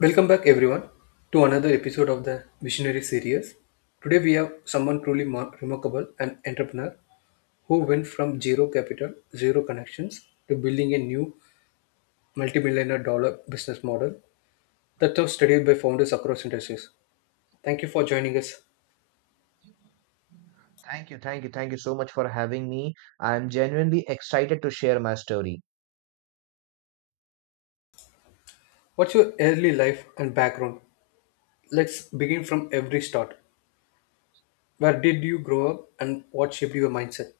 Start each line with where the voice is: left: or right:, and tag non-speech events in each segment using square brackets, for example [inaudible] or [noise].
left: Welcome back, everyone, to another episode of the Visionary series. Today, we have someone truly remarkable, an entrepreneur who went from zero capital, zero connections, to building a new multimillionaire dollar business model that was studied by founders across industries. Thank you for joining us.
right: Thank you so much for having me. I'm genuinely excited to share my story.
left: What's your early life and background? Let's begin from every start. Where did you grow up and what shaped your mindset?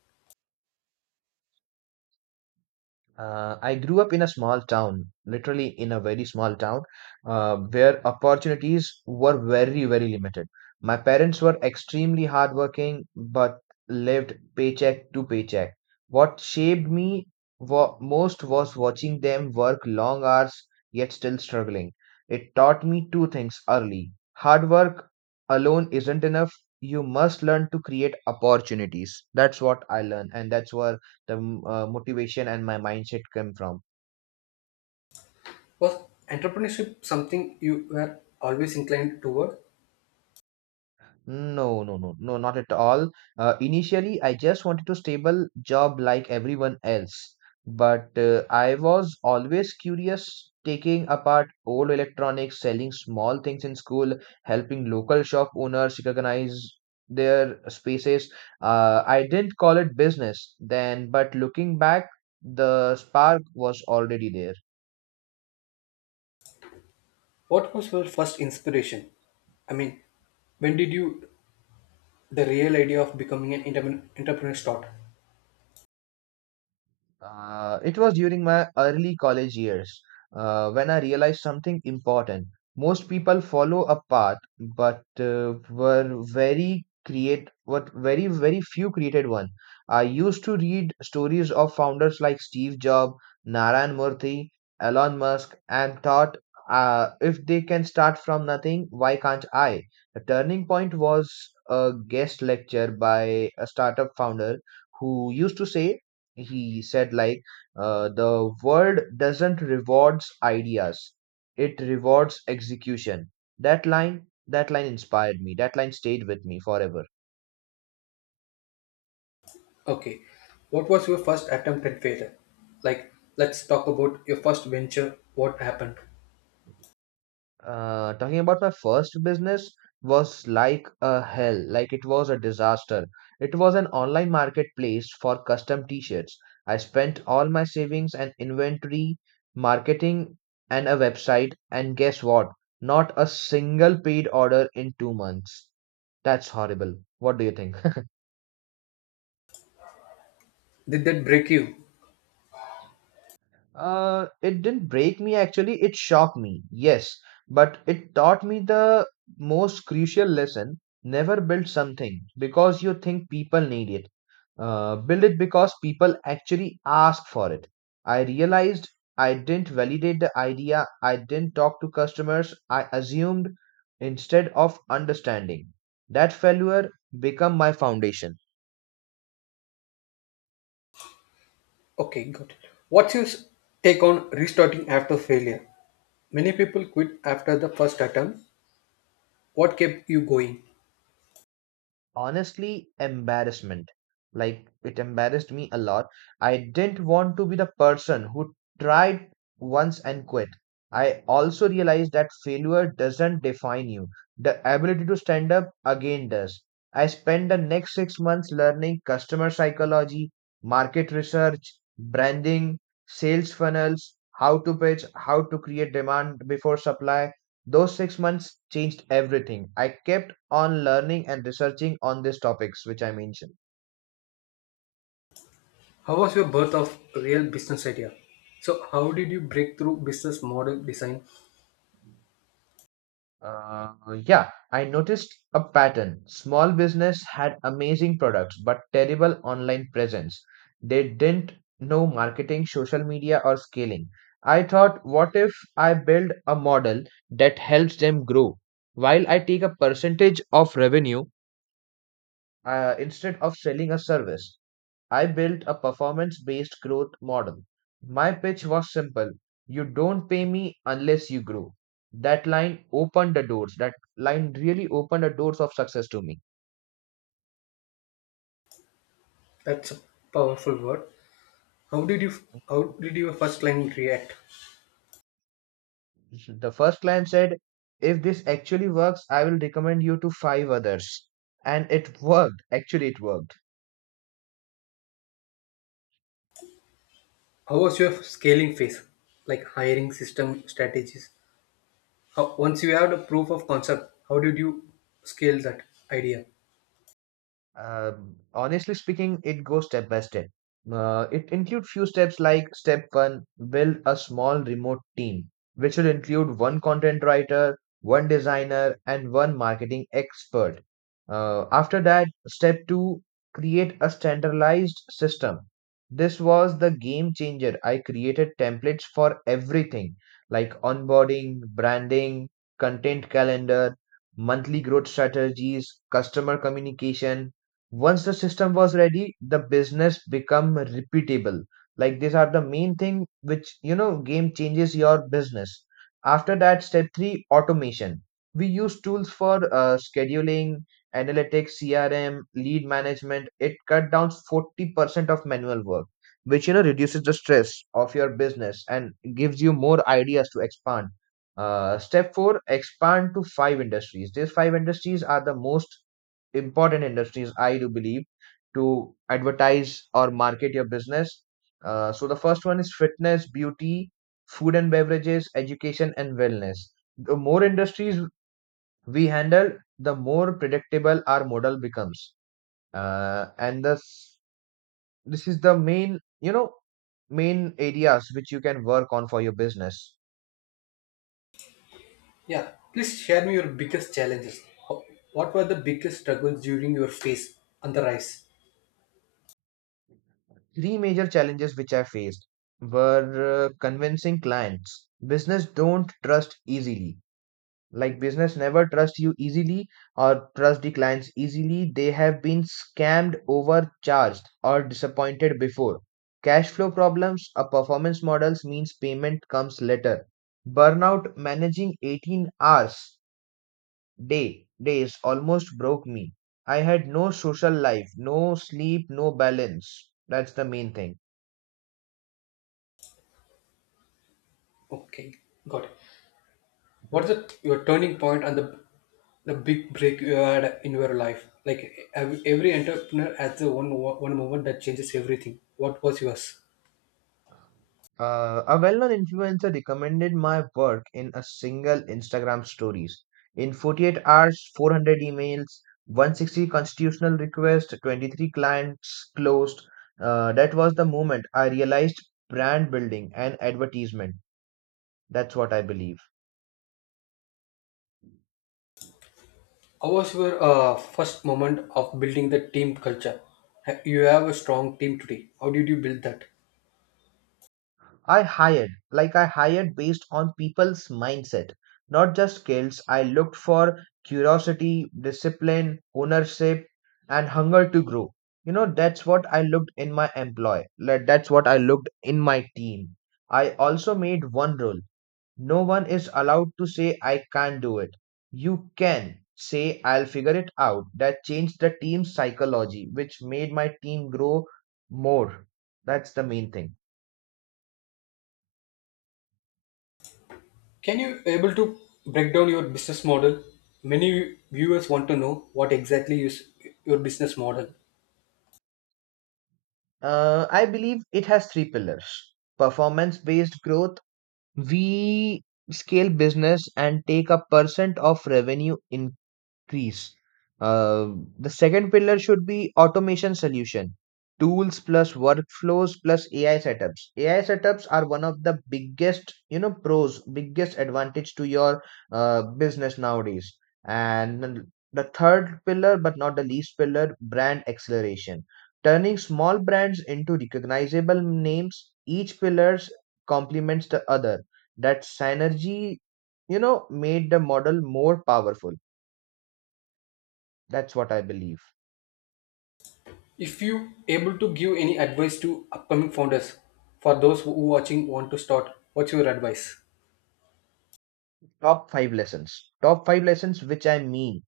right: I grew up in a small town, literally in a very small town, where opportunities were very, very limited. My parents were extremely hardworking, but lived paycheck to paycheck. What shaped me most was watching them work long hours, yet still struggling. It taught me two things early. Hard work alone isn't enough. You must learn to create opportunities. That's what I learned, and that's where the motivation and my mindset come from.
left: Was entrepreneurship something you were always inclined toward?
right: No, not at all. Initially, I just wanted to stable job like everyone else, but I was always curious, taking apart old electronics, selling small things in school, helping local shop owners recognize their spaces. I didn't call it business then, but looking back, the spark was already there.
left: What was your first inspiration? I mean, when did you the real idea of becoming an entrepreneur start?
right: It was during my early college years when I realized something important. Most people follow a path, but were very create what very very few created one. I used to read stories of founders like Steve Jobs, Narayan Murthy, Elon Musk, and thought, if they can start from nothing, why can't I? The turning point was a guest lecture by a startup founder who used to say, he said like, the world doesn't rewards ideas, it rewards execution. That line inspired me, that line stayed with me forever.
left: Okay, what was your first attempt at failure? Like, let's talk about your first venture. What happened?
right: Talking about my first business, was like a hell, like it was a disaster. It was an online marketplace for custom t-shirts. I spent all my savings and inventory, marketing, and a website, and guess what? Not a single paid order in 2 months. That's horrible. What do you think? [laughs]
left: Did that break you?
right: It didn't break me, actually, it shocked me, yes, but it taught me the most crucial lesson. Never build something because you think people need it. Build it because people actually ask for it. I realized I didn't validate the idea, I didn't talk to customers, I assumed instead of understanding. That failure became my foundation.
left: Okay, good. What's your s- Take on restarting after failure? Many people quit after the first attempt. What kept you going?
right: Honestly, embarrassment. Like, it embarrassed me a lot. I didn't want to be the person who tried once and quit. I also realized that failure doesn't define you, the ability to stand up again does. I spent the next 6 months learning customer psychology, market research, branding, sales funnels, how to pitch, how to create demand before supply. Those 6 months changed everything. I kept on learning and researching on these topics which I mentioned.
left: How was your birth of real business idea? So, how did you break through business model design?
right: Uh, yeah, I noticed a pattern. Small business had amazing products but terrible online presence. They didn't know marketing, social media, or scaling. I thought, what if I build a model that helps them grow while I take a percentage of revenue, instead of selling a service? I built a performance based growth model. My pitch was simple: you don't pay me unless you grow. That line opened the doors. That line really opened the doors of success to me.
left: That's a powerful word. How did you how did your first client react?
right: The first client said, "If this actually works, I will recommend you to five others." And it worked. Actually, it worked.
left: How was your scaling phase? Like hiring system strategies. How, once you had a proof of concept, how did you scale that idea?
right: Honestly speaking, it goes step by step. It includes few steps. Like step one, build a small remote team, which will include one content writer, one designer, and one marketing expert. After that, step two, create a standardized system. This was the game changer. I created templates for everything, like onboarding, branding, content calendar, monthly growth strategies, customer communication. Once the system was ready, the business become repeatable. Like, these are the main thing which, you know, game changes your business. After that, step 3, automation. We use tools for scheduling, analytics, crm, lead management. It cut down 40% of manual work, which, you know, reduces the stress of your business and gives you more ideas to expand. Step 4, expand to five industries. These five industries are the most important industries I do believe to advertise or market your business. So the first one is fitness, beauty, food and beverages, education, and wellness. The more industries we handle, the more predictable our model becomes. And this is the main, you know, main areas which you can work on for your business.
left: Yeah, please share me your biggest challenges. How, what were the biggest struggles during your phase on the rise?
right: Three major challenges which I faced were, convincing clients. Business don't trust easily. Like, business never trust you easily, or trust the clients easily. They have been scammed, overcharged, or disappointed before. Cash flow problems or performance models means payment comes later. Burnout, managing 18 hours day days almost broke me. I had no social life, no sleep, no balance. That's the main thing.
left: Okay, got it.
right: Mhm.
left: What's the Your turning point and the big break you had in your life? Like every entrepreneur has the one moment that changes everything. What was yours?
right: A well-known influencer recommended my work in a single Instagram stories. In 48 hours, 400 emails, 160 constitutional requests, 23 clients closed. That was the moment I realized brand building and advertisement. That's what I believe.
left: How was your first moment of building the team culture? You have a strong team today. How did you build that?
right: Like, I hired based on people's mindset, not just skills. I looked for curiosity, discipline, ownership, and hunger to grow. You know, that's what I looked in my employee. Like, that's what I looked in my team. I also made one rule: no one is allowed to say, "I can't do it." You can say, "I'll figure it out." That changed the team's psychology, which made my team grow more. That's the main thing.
left: Can you able to break down your business model? Many viewers want to know what exactly is your business model.
right: I believe it has three pillars. Performance based growth. We scale business and take a percent of revenue trees. Uh, the second pillar should be automation solution, tools plus workflows plus ai setups. Ai setups are one of the biggest, you know, pros, biggest advantage to your business nowadays. And then the third pillar, but not the least pillar, brand acceleration, turning small brands into recognizable names. Each pillars complements the other. That synergy, you know, made the model more powerful. That's what I believe.
left: If you able to give any advice to upcoming founders, for those who watching want to start, what's your advice?
right: Top five lessons. Top five lessons, which I mean,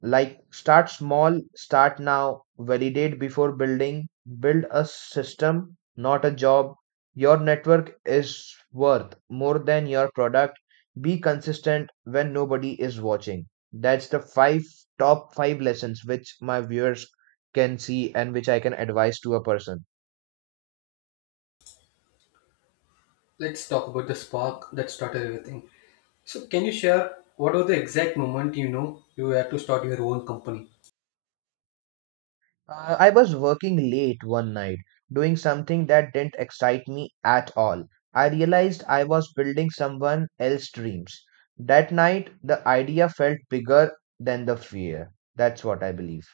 right: like start small, start now, validate before building, build a system, not a job. Your network is worth more than your product. Be consistent when nobody is watching. That's the five top five lessons which my viewers can see and which I can advise to a person.
left: Let's talk about the spark that started everything. So, can you share what was the exact moment you know you had to start your own company?
right: I was working late one night, doing something that didn't excite me at all. I realized I was building someone else's dreams. That night, the idea felt bigger than the fear. That's what I believe.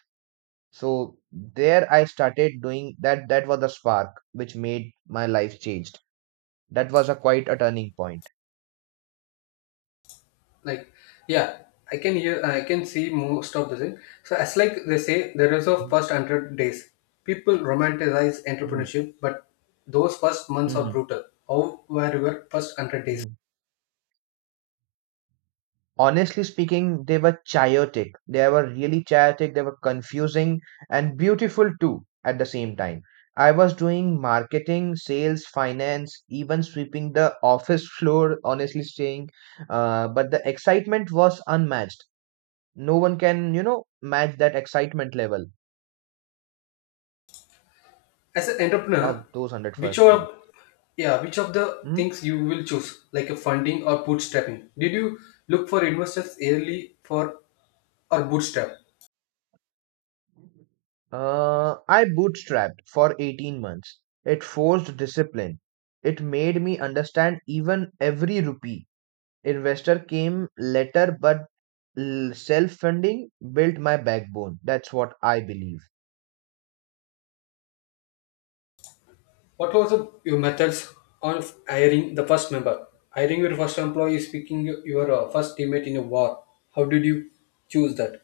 right: So there I started doing that. That was the spark which made my life changed. That was a quite a turning point.
left: Like, yeah, I can hear, I can see most of the thing. So as like they say, the results of first 100 days, people romanticize
right: Mhm.
left: entrepreneurship, but those first months are
right: Mhm.
left: brutal. How were your first 100 days
right: Mhm. Honestly speaking, they were chaotic. They were really chaotic. They were confusing and beautiful too at the same time. I was doing marketing, sales, finance, even sweeping the [laughs] office floor, honestly saying. But the excitement was unmatched. No one can, you know, match that excitement level
left: as an entrepreneur?
right: of those 100
left: Which
right: first
left: of
right: months.
left: Yeah, which of the
right: Hmm?
left: things you will choose, like a funding or bootstrapping? Did you look for investors early for, or bootstrap?
right: I bootstrapped for 18 months. It forced discipline. It made me understand even every rupee. Investor came later, but self-funding built my backbone. That's what I believe.
left: What was the your methods on hiring the first member? Hiring your first employee is picking your first teammate in a war. How did you choose that?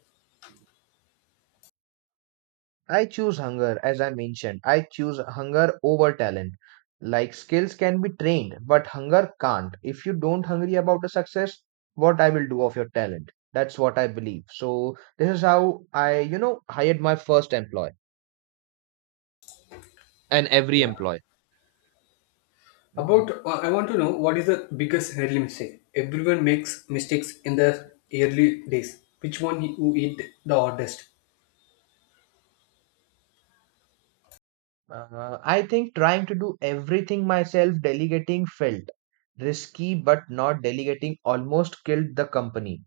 right: As I mentioned, I choose hunger over talent. Like, skills can be trained, but hunger can't. If you don't hungry about a success, what I will do of your talent? That's what I believe. So this is how I, you know, hired my first employee and every
left: Yeah.
right: employee.
left: About, I want to know what is the biggest early mistake? Everyone makes mistakes in the early days. Which one you hit the hardest?
right: I think trying to do everything myself, delegating felt risky, but not delegating almost killed the company.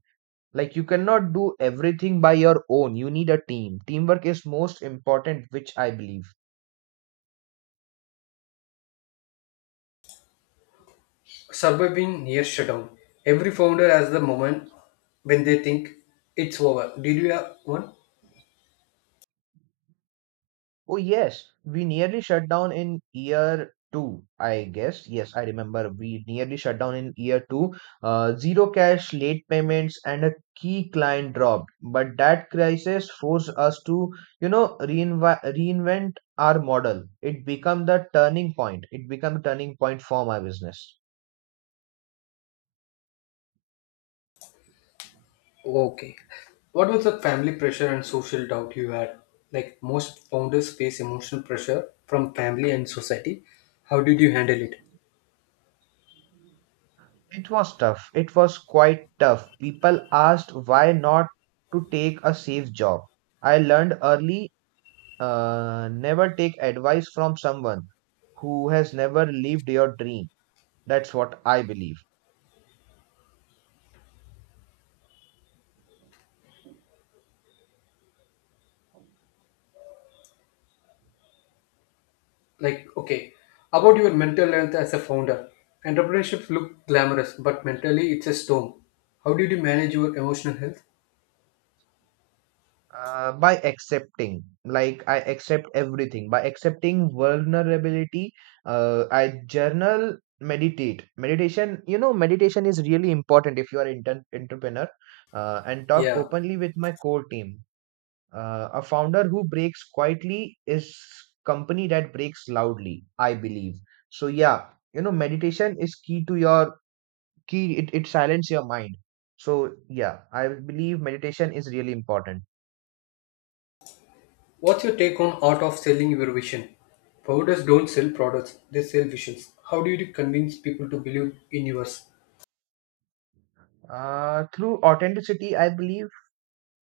right: Like, you cannot do everything by your own. You need a team. Teamwork is most important, which I believe.
left: Surviving near shutdown. Every founder has the moment when they think it's over. Did you have one?
right: Oh, yes, we nearly shut down in year two, I guess. Yes, I remember we nearly shut down in year two. Zero cash, late payments, and a key client dropped. But that crisis forced us to, you know, reinvent our model. It became the turning point. It became the turning point for my business.
left: Okay. What was the family pressure and social doubt you had? Like most founders face emotional pressure from family and society. How did you handle it?
right: It was tough. It was quite tough. People asked why not to take a safe job. I learned early, never take advice from someone who has never lived your dream. That's what I believe.
left: Like, okay, about your mental health as a founder. Entrepreneurships look glamorous, but mentally it's a storm. How did you manage your emotional health?
right: By accepting, like I accept everything. By accepting vulnerability, I journal, meditate. Meditation, you know, meditation is really important if you are an entrepreneur. And talk
left: Yeah.
right: openly with my core team. A founder who breaks quietly is company that breaks loudly, I believe. So yeah, you know, meditation is key to your key. It silence your mind. So yeah, I believe meditation is really important.
left: What's your take on art of selling your vision? Founders don't sell products, they sell visions. How do you convince people to believe in yours?
right: Through authenticity, I believe.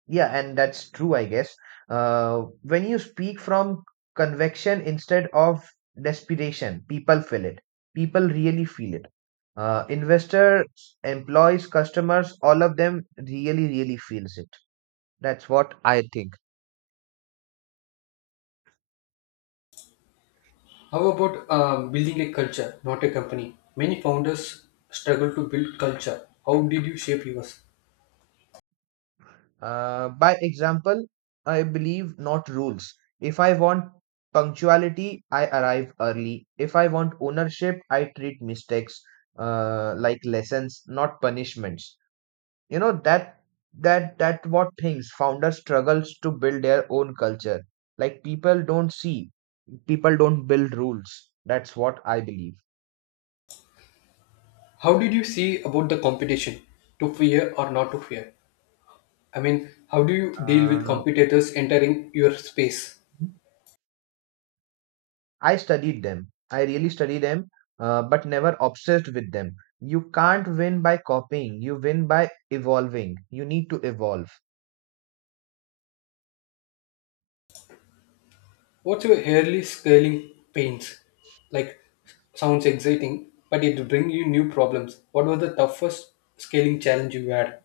right: Yeah, and that's true, I guess. When you speak from convection instead of desperation, people feel it. People really feel it. Investors, employees, customers, all of them really, really feels it. That's what I think.
left: How about building a culture, not a company? Many founders struggle to build culture. How did you shape yours?
right: By example, I believe, not rules. If I want punctuality, I arrive early. If I want ownership, I treat mistakes like lessons, not punishments you know that that what things founders struggles to build their own culture. Like people don't see, people don't build rules. That's what I believe.
left: How did you see about the competition? To fear or not to fear? I mean, how do you deal with
right: uh,
left: competitors entering your space?
right: I studied them, I really study them. But never obsessed with them. You can't win by copying, you win by evolving. You need to evolve.
left: What's your early scaling pains? Like, sounds exciting, but it bring you new problems. What was the toughest scaling challenge you had?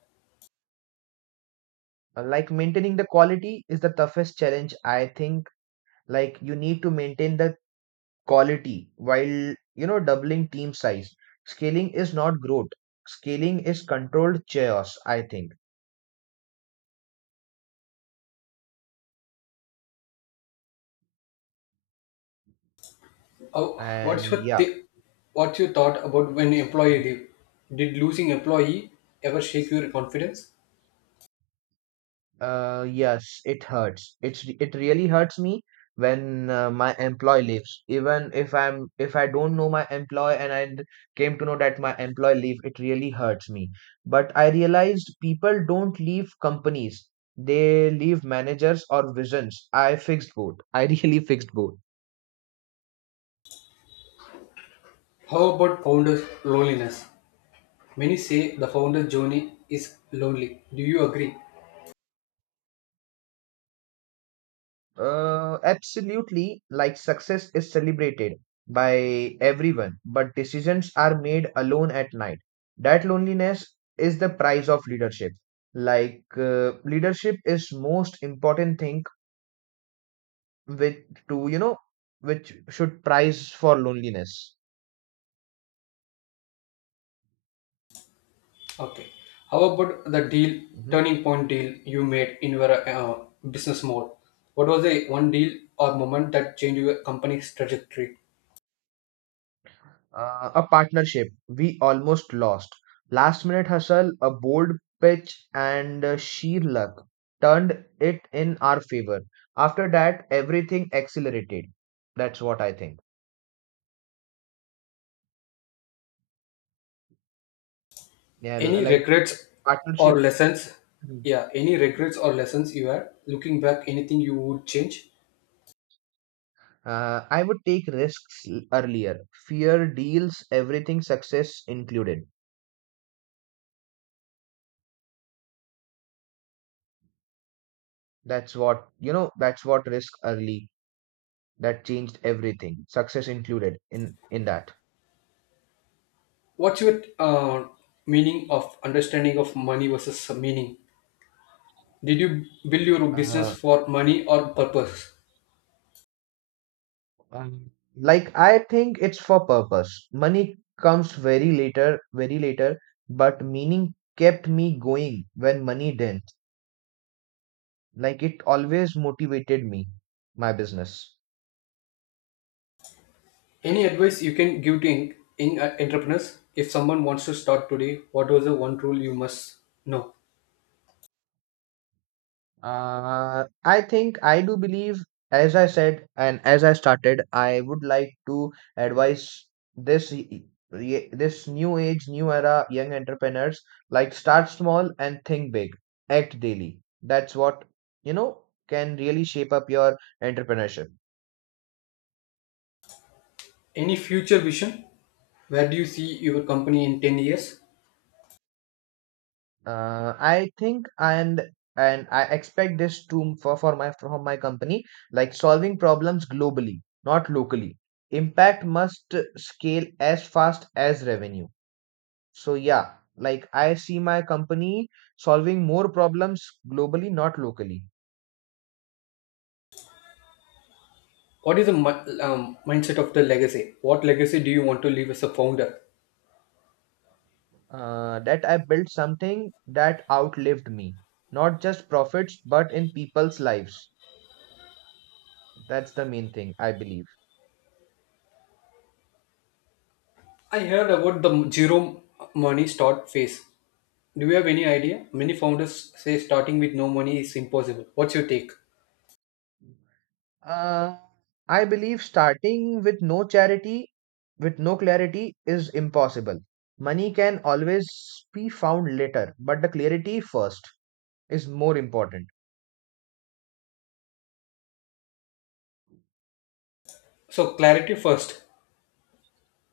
right: Like maintaining the quality is the toughest challenge, I think. Like you need to maintain the quality while, you know, doubling team size. Scaling is not growth, scaling is controlled chaos, I think.
left: Oh,
right: And yeah.
left: what's your thought about when employee leave? Did losing employee ever shake your confidence?
right: Yes, it hurts. It really hurts me when, my employee leaves. Even if I'm, if I don't know my employee and came to know that my employee leave, it really hurts me. But I realized people don't leave companies, they leave managers or visions. I fixed both. I really [laughs] fixed both.
left: How about founders loneliness? Many say the founders journey is lonely. Do you agree?
right: Absolutely. Like success is celebrated by everyone, but decisions are made alone at night. That loneliness is the price of leadership. Like leadership is most important thing with, to, you know, which should price for loneliness.
left: Okay. How about the deal
right: Mhm.
left: turning point deal you made in your business model? What was the one deal or moment that changed your company's trajectory?
right: A partnership we almost lost. Last minute hustle, a bold pitch, and sheer luck turned it in our favor. After that, everything accelerated. That's what I think. Yeah,
left: Any
right: like
left: regrets
right: partnership.
left: or lessons?
right: Mhm.
left: Yeah, any regrets or lessons you had looking back? Anything you would change?
right: I would take risks earlier. Fear deals everything, success included. That's what, you know. That's what, risk early. That changed everything. Success included in that.
left: What's your meaning of understanding of money versus meaning? Did you build your business
right: Uh,
left: for money or purpose?
right: Like I think it's for purpose. Money comes very later, but meaning kept me going when money didn't. Like it always motivated me, my business.
left: Any advice you can give to in entrepreneurs? If someone wants to start today, what was the one rule you must know?
right: I think I do believe, as I said, and as I started, I would like to advise this y- y- re- this new age, new era, young entrepreneurs, like start small and think big, act daily. That's what, you know, can really shape up your entrepreneurship.
left: Any future vision? Where do you see your company in 10 years?
right: I think and I expect this to, for my, from my company, like solving problems globally, not locally. Impact must scale as fast as revenue. So yeah, like I see my company solving more problems globally, not locally.
left: What is the mindset of the legacy? What legacy do you want to leave as a founder?
right: That I built something that outlived me, not just profits, but in people's lives. That's the main thing, I believe.
left: I heard about the zero money start phase. Do you have any idea? Many founders say starting with no money is impossible. What's your take?
right: Uh, I believe starting with no charity, with no clarity, is impossible. Money can always be found later, but the clarity first is more important.
left: So clarity first.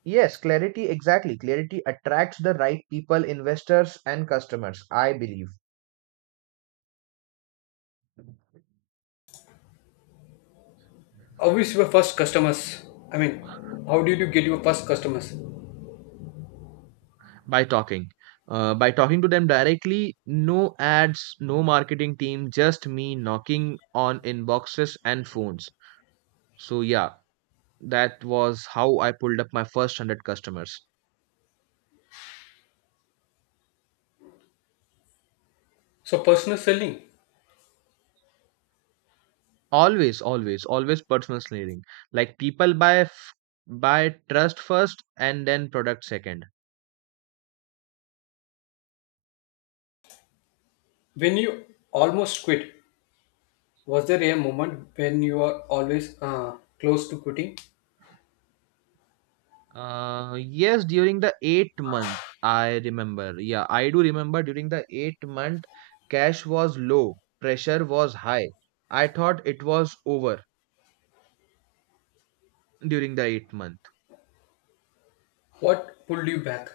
right: Yes, clarity, exactly. Clarity attracts the right people, investors, and customers, I believe.
left: How is your first customers? I mean, how did you get your first customers?
right: By talking. By talking to them directly, no ads, no marketing team, just me knocking on inboxes and phones. So, yeah, that was how I pulled up my first 100 customers.
left: So personal selling.
right: Always, always, always personal selling. Like people buy trust first and then product second.
left: When you almost quit, was there a moment when you are always close to quitting?
right: Yes, during the 8 month, I remember. Yeah, I do remember during the 8 month, cash was low, pressure was high. I thought it was over during the 8 month.
left: What pulled you back?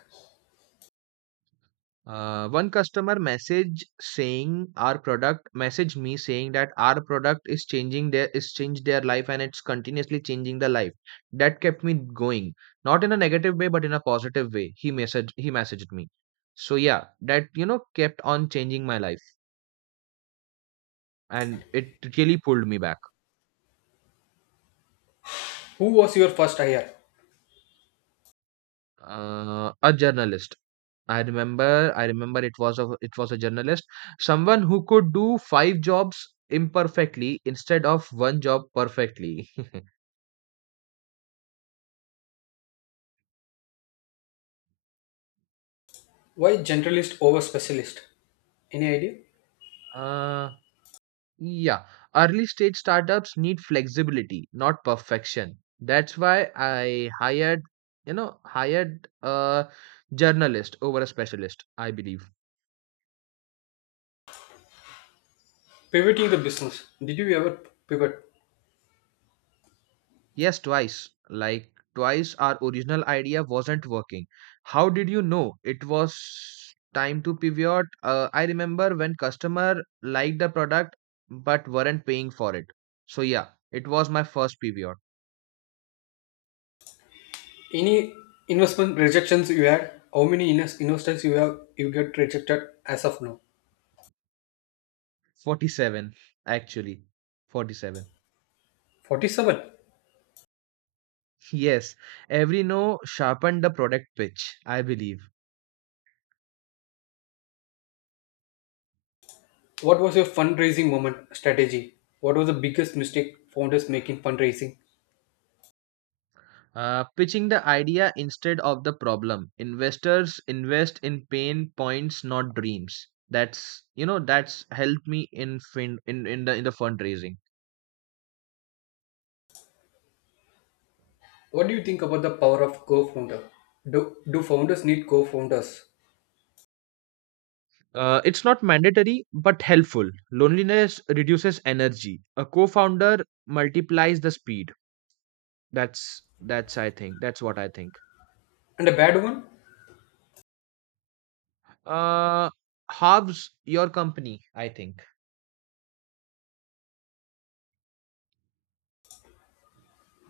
right: One customer message saying our product, message me saying that our product is changing their is changed their life and it's continuously changing the life. That kept me going, not in a negative way, but in a positive way. He messaged me. So yeah, that, you know, kept on changing my life, and it really pulled me back.
left: Who was your first hire?
right: A journalist. I remember it was a journalist, someone who could do five jobs imperfectly instead of one job perfectly. [laughs]
left: Why generalist over specialist? Any idea?
right: Uh, yeah, early stage startups need flexibility, not perfection. That's why I hired, you know, hired a journalist over a specialist, I believe.
left: Pivoting the business. Did you ever pivot?
right: Yes, twice. Twice our original idea wasn't working. How did you know it was time to pivot? I remember when customer liked the product but weren't paying for it. So yeah, it was my first pivot.
left: Any investment rejections you had? How many investors you have you get rejected as of now?
right: 47 actually. 47. [laughs]
left: 47.
right: Yes, every no sharpened the product pitch, I believe.
left: What was your fundraising moment strategy? What was the biggest mistake founders make in fundraising?
right: Pitching the idea instead of the problem. Investors invest in pain points, not dreams. That's, you know, that's helped me in the fundraising.
left: What do you think about the power of co-founder? Do founders need co-founders?
right: It's not mandatory but helpful. Loneliness reduces energy. A co-founder multiplies the speed. That's I think, that's what I think.
left: And a bad one?
right: Uh, Halves your company, I think.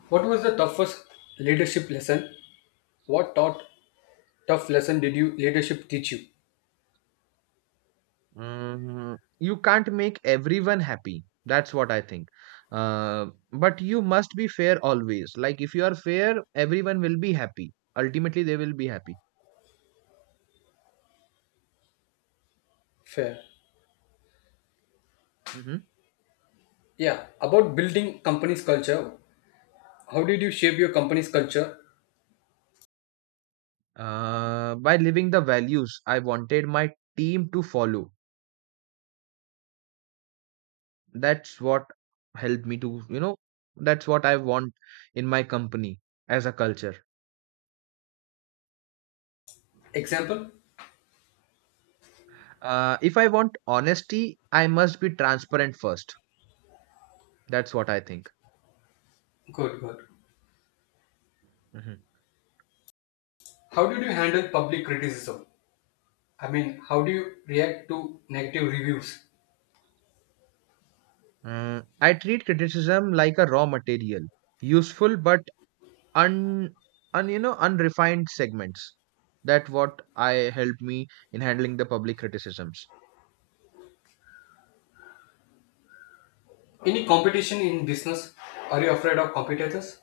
left: What was the toughest leadership lesson? What taught tough lesson did you leadership teach you?
right: Mm, you can't make everyone happy. That's what I think. Uh, but you must be fair always. Like if you are fair, everyone will be happy. Ultimately, they will be happy.
left: Fair.
right: Hmm.
left: Yeah. About building company's culture. How did you shape your company's culture?
right: By living the values I wanted my team to follow. That's what helped me to, you know, that's what I want in my company as a culture.
left: Example?
right: If I want honesty, I must be transparent first. That's what I think.
left: Good, good.
right: Mhm.
left: How did you handle public criticism? I mean, how do you react to negative reviews?
right: Mm, I treat criticism like a raw material, useful but un, un you know unrefined segments. That what I helped me in handling the public criticisms.
left: Any competition in business? Are you afraid of competitors?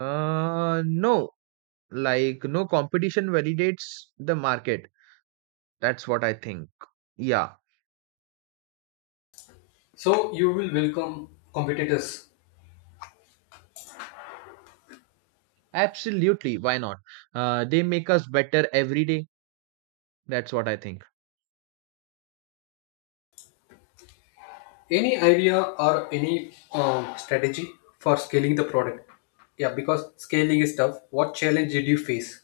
right: No, like no competition validates the market. That's what I think. Yeah,
left: So you will welcome competitors.
right: absolutely. Why not? They make us better every day. That's what I think.
left: Any idea or any strategy for scaling the product? Yeah, because scaling is tough. What challenge did you face?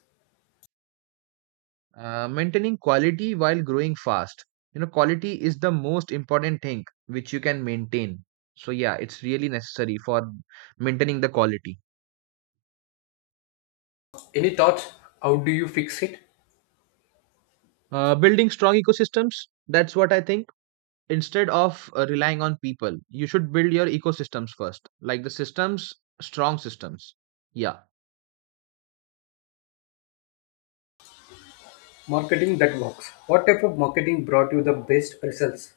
right: Maintaining quality while growing fast. You know, quality is the most important thing which you can maintain. So, yeah, it's really necessary for maintaining the quality.
left: Any thoughts? How do you fix it?
right: Building strong ecosystems, that's what I think. Instead of relying on people, you should build your ecosystems first, like the systems, strong systems. Yeah.
left: Marketing that works. What type of marketing brought you the best results?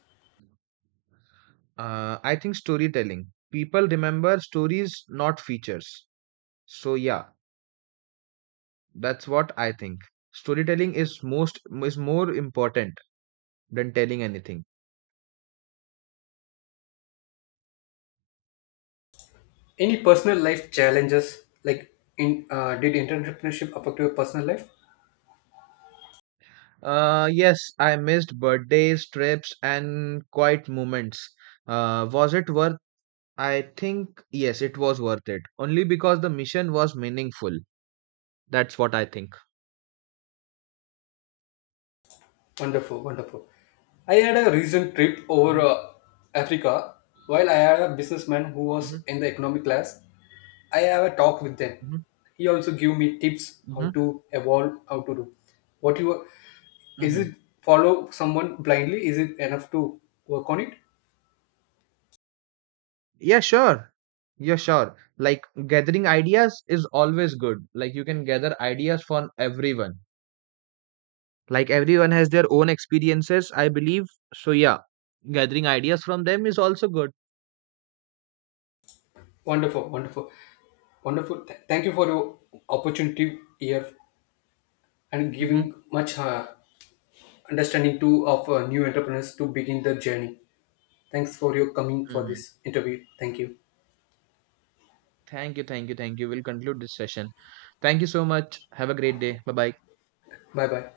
right: I think storytelling. People remember stories, not features. So, yeah, that's what I think. Storytelling is most is more important than telling anything.
left: Any personal life challenges like in did entrepreneurship affect your personal life?
right: Yes, I missed birthdays, trips, and quiet moments. Was it worth? I think yes, it was worth it. Only because the mission was meaningful. That's what I think.
left: Wonderful, wonderful. I had a recent trip over
right: Mhm,
left: Africa. While I had a businessman who
right: mhm,
left: was in the economic class, I have a talk with them.
right: mhm,
left: He also gave me tips how
right: mhm,
left: to evolve, how to do. What you is
right: mhm.
left: it follow someone blindly? Is it enough to work on it?
right: Yeah, sure. Yeah, sure. Like gathering ideas is always good. Like you can gather ideas from everyone. Like everyone has their own experiences, I believe. So yeah, gathering ideas from them is also good.
left: Wonderful, wonderful, wonderful. Thank you for your opportunity here and
right: Mm-hmm.
left: giving much understanding too of new entrepreneurs to begin the journey. Thanks for your coming for this interview. Thank you.
right: Thank you, thank you, thank you. We'll conclude this session. Thank you so much. Have a great day. Bye bye.
left: Bye bye.